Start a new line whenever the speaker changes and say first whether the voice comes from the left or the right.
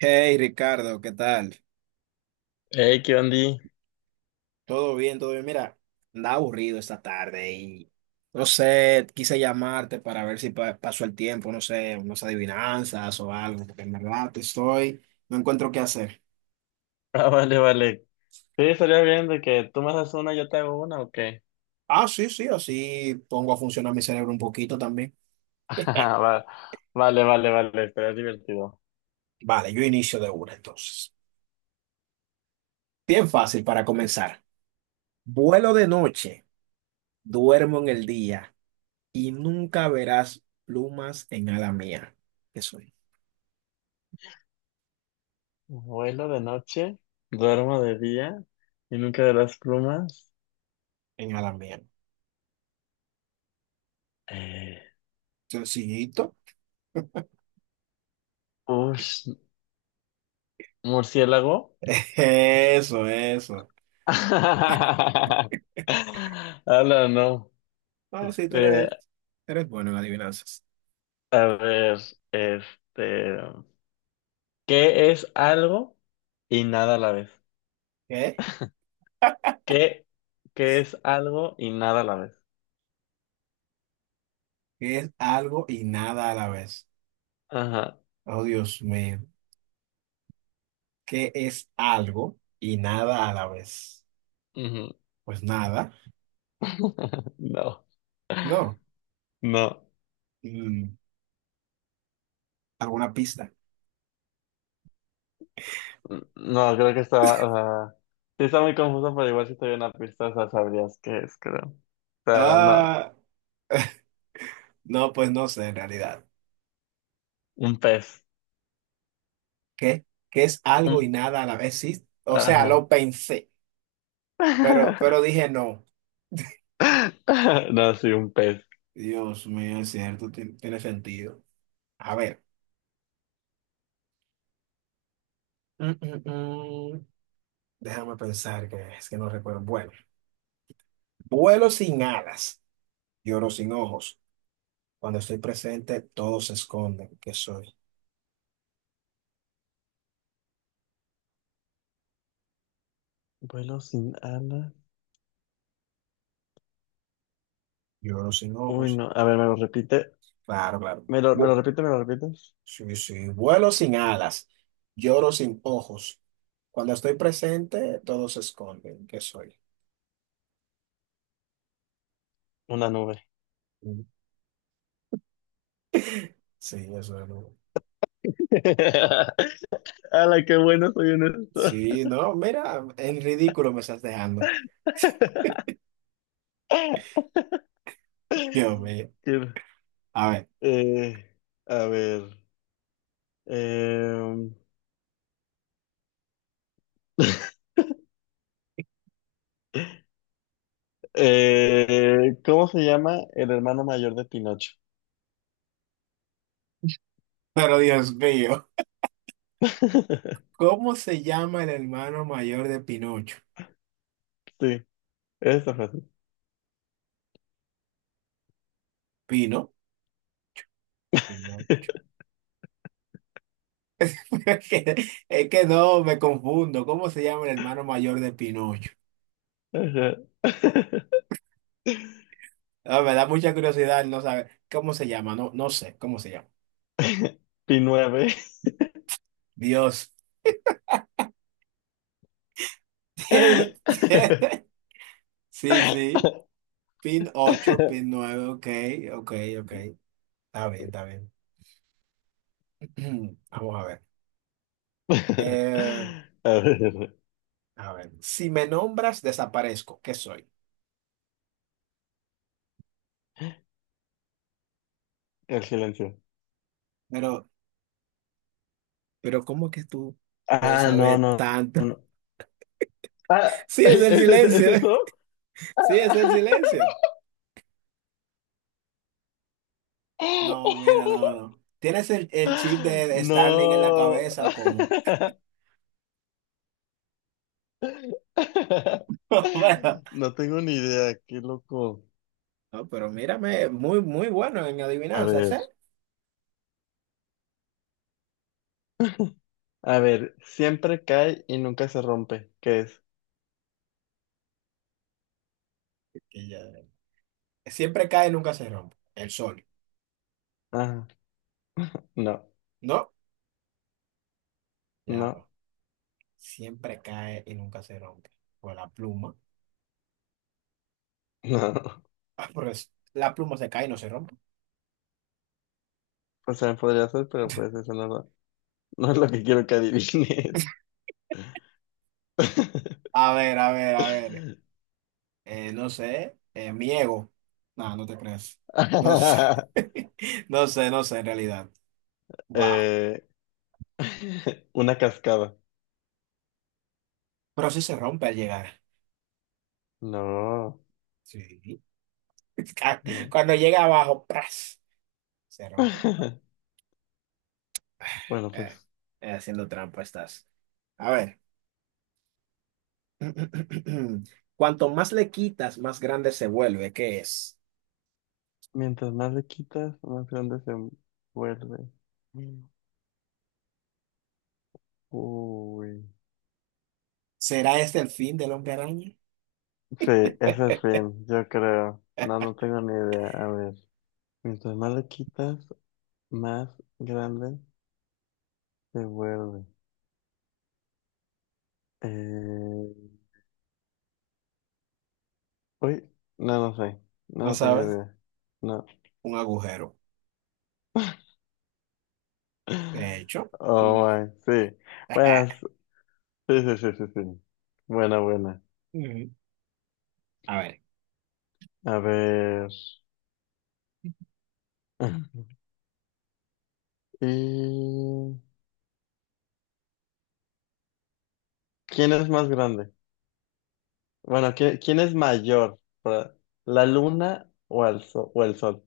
right: Hey Ricardo, ¿qué tal?
left: Hey, ¿qué onda?
right: ¿Todo bien? ¿Todo bien? Mira, andaba aburrido esta tarde y no sé, quise llamarte para ver si pasó el tiempo, no sé, unas adivinanzas o algo, porque en verdad estoy, no encuentro qué hacer.
left: Ah, vale, vale. Sí, estaría bien de que tú me haces una y yo te hago una, ¿o qué?
right: Ah, sí, sí, así pongo a funcionar mi cerebro un poquito también.
left: Ah, va- vale, vale, vale, estaría divertido.
right: Vale, yo inicio de una entonces. Bien fácil para comenzar. Vuelo de noche, duermo en el día y nunca verás plumas en ala mía. ¿Qué soy?
left: Vuelo de noche, duermo de día y nunca verás plumas.
right: En ala mía.
left: Eh,
right: Sencillito.
left: ush, murciélago.
right: Eso, eso.
left: Ala, no.
right: No, sí, tú
left: Eh,
right: eres, eres bueno en adivinanzas.
left: a ver, este, ¿qué es algo y nada a la vez?
right: ¿Qué?
left: ¿Qué, ¿qué es algo y nada a la vez?
right: ¿Qué es algo y nada a la vez?
left: Ajá.
right: Oh, Dios mío. ¿Qué es algo y nada a la vez?
left: Ujú.
right: Pues nada.
left: No,
right: No.
left: no,
right: Mm, ¿Alguna pista?
left: no, creo que está, o sea, sí está muy confuso, pero igual si te doy una pista, o sea, sabrías qué es, creo. O sea, no,
right: Ah, no, pues no sé en realidad.
left: un pez,
right: ¿Qué? ¿Qué es algo y
left: un,
right: nada a la vez? Sí, o sea,
left: ajá.
right: lo pensé, pero, dije no.
left: No, sí, un pez.
right: Dios mío, es cierto, tiene sentido. A ver. Mm, mm, mm. Déjame pensar que es que no recuerdo. Bueno, vuelo sin alas, lloro sin ojos. Cuando estoy presente, todos se esconden. ¿Qué soy?
left: Vuelo sin alas.
right: Lloro sin
left: Uy,
right: ojos.
left: no, a ver, me lo repite,
right: Claro, claro.
left: me lo
right: Bu-
left: repite, me lo repites.
right: sí, sí. Vuelo sin alas, lloro sin ojos. Cuando estoy presente, todos se esconden. ¿Qué soy?
left: Una nube.
right: Mm, sí, eso es.
left: ¡Hala, qué bueno soy en esto!
right: Sí, no, mira, en ridículo me estás dejando. Dios mío.
left: Qué-
right: A ver,
left: eh, a ver. Eh, ¿cómo se llama el hermano mayor de Pinocho?
right: pero Dios mío, ¿cómo se llama el hermano mayor de Pinocho?
left: Sí, eso fue así.
right: Pino. Pinocho. Es que, no, me confundo. ¿Cómo se llama el hermano mayor de Pinocho?
left: Ajá.
right: Ah, me da mucha curiosidad no saber cómo se llama. No, no sé cómo se llama.
left: Pinueve.
right: Dios.
left: A
right: Sí, sí. Pin 8, pin 9, ok, ok, ok. Está bien, está bien. Vamos a ver. Eh,
left: ver,
right: a ver. Si me nombras, desaparezco. ¿Qué soy?
left: el silencio.
right: Pero, ¿cómo que tú puedes
left: Ah, no,
right: saber
left: no,
right: tanto?
left: no. Ah,
right: Sí, es el
left: ¿es
right: silencio.
left: eso?
right: Sí, es el silencio. No, mira, no, no. ¿Tienes el, chip de Starling en la
left: No.
right: cabeza o cómo? Bueno,
left: No tengo ni idea, qué loco.
right: no, pero mírame, muy, muy bueno en
left: A
right: adivinanzas,
left: ver,
right: ¿eh?
left: a ver, siempre cae y nunca se rompe. ¿Qué es?
right: Que ya- Siempre cae y nunca se rompe. El sol,
left: Ah, no,
right: ¿no? Ya
left: no,
right: va. Siempre cae y nunca se rompe. Pues la pluma.
left: no.
right: Ah, pero la pluma se cae y no se rompe.
left: O sea, podría ser, pero pues eso no, lo- no es lo que quiero que adivines.
right: A ver, a ver, a ver. No sé. Mi ego. No, no te creas. No sé. No sé, no sé en realidad. Wow.
left: Eh, una cascada.
right: Pero sí se rompe al llegar.
left: No,
right: Sí.
left: no.
right: Cuando llega abajo, ¡pras! Se rompe.
left: Bueno,
right: Eh,
left: pues
right: haciendo trampa estás. A ver. Cuanto más le quitas, más grande se vuelve. ¿Qué es?
left: mientras más le quitas, más grande se vuelve. Uy.
right: ¿Será este el fin del hombre araña?
left: Sí, ese es el fin, yo creo. No, no tengo ni idea. A ver, mientras más le quitas, más grande se vuelve. Eh... Uy, no, no sé. No,
right: No
left: no tengo
right: sabes.
left: idea. No.
right: Un agujero. De hecho,
left: Oh,
right: mm.
left: my, sí. Buenas. Sí, sí, sí, sí, sí. Buena, buena.
right: Ujú. A ver.
left: A ver. ¿Y quién es más grande? Bueno, ¿quién es mayor? Para- ¿la luna o el sol? O el sol.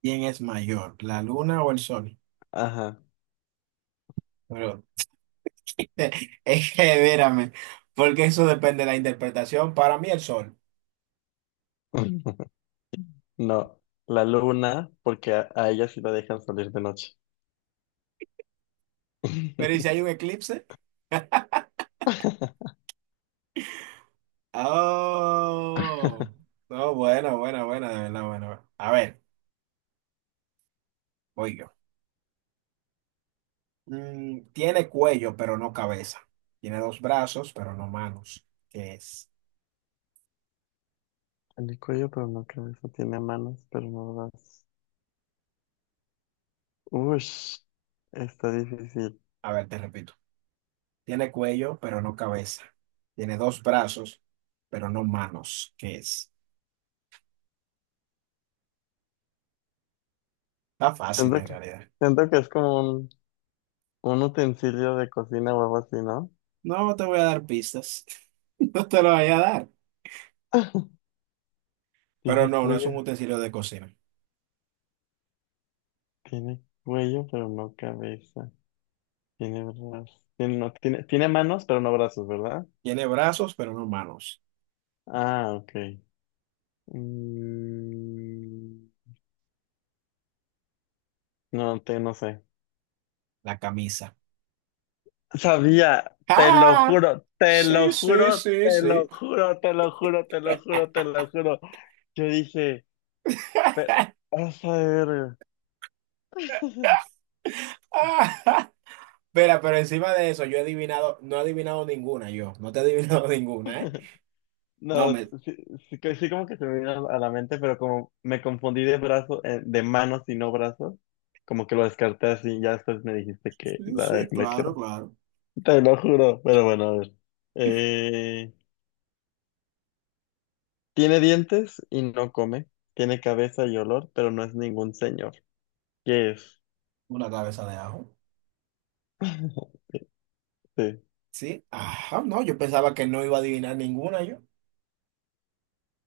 right: ¿Quién es mayor, la luna o el sol?
left: Ajá.
right: Pero es que, vérame, porque eso depende de la interpretación. Para mí, el sol.
left: No, la luna, porque a ella sí la dejan salir de noche.
right: Pero ¿y si hay un eclipse? Oh, no, buena, buena, buena, de verdad, buena. Buena. A ver, voy yo. Tiene cuello, pero no cabeza. Tiene dos brazos, pero no manos. ¿Qué es?
left: El cuello, pero no cabeza, tiene manos, pero no brazos. Ush, está difícil.
right: A ver, te repito. Tiene cuello, pero no cabeza. Tiene dos brazos, pero no manos. ¿Qué es? Está fácil
left: Siento
right: en
left: que,
right: realidad.
left: siento que es como un utensilio de cocina o algo así, ¿no?
right: No te voy a dar pistas. No te lo voy a dar. Pero
left: Tiene
right: no, no es un
left: cuello,
right: utensilio de cocina.
left: tiene cuello, pero no cabeza. Tiene brazos. Tiene manos, pero no brazos, ¿verdad?
right: Tiene brazos, pero no manos.
left: Ah, ok. Mm, no sé.
right: La camisa.
left: Sabía, te lo
right: ¡Ah!
left: juro, te lo
right: Sí, sí,
left: juro,
right: sí,
left: te
right: sí.
left: lo juro, te lo juro, te lo juro, te lo juro. Yo dije, pero, a ver.
right: Espera, pero encima de eso, yo he adivinado, no he adivinado ninguna, yo. No te he adivinado ninguna, ¿eh? No,
left: No,
right: me.
left: sí, sí, que- sí como que se me vino a la mente, pero como me confundí de brazo, de manos y no brazos, como que lo descarté así, ya después me dijiste que
right: Sí, sí,
left: la que
right: claro,
left: era.
right: claro.
left: Te lo juro, pero bueno, a ver. Eh, tiene dientes y no come, tiene cabeza y olor, pero no es ningún señor. ¿Qué es?
right: Una cabeza de ajo.
left: Sí.
right: Sí, ajá, no, yo pensaba que no iba a adivinar ninguna, yo.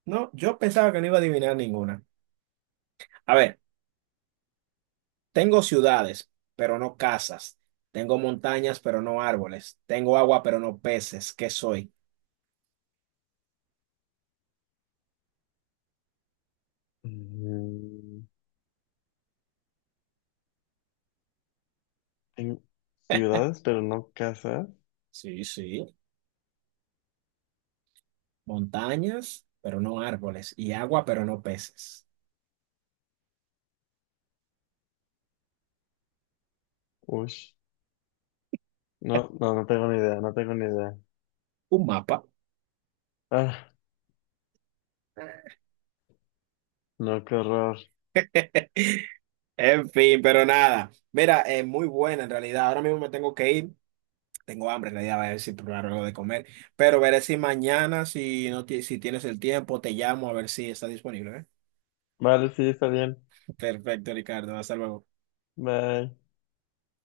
right: No, yo pensaba que no iba a adivinar ninguna. A ver, tengo ciudades, pero no casas. Tengo montañas, pero no árboles. Tengo agua, pero no peces. ¿Qué soy?
left: Mm, tengo ciudades, pero no casas.
right: Sí, sí. Montañas, pero no árboles. Y agua, pero no peces.
left: Ush. No, no, no tengo ni idea, no tengo ni idea.
right: Un mapa.
left: Ah, no, qué horror.
right: En fin, pero nada. Mira, es muy buena en realidad. Ahora mismo me tengo que ir. Tengo hambre, en realidad, voy a ver si probar algo de comer. Pero veré si mañana, si no si tienes el tiempo, te llamo a ver si está disponible, ¿eh?
left: Vale, sí, está bien.
right: Perfecto, Ricardo. Hasta luego.
left: Bye.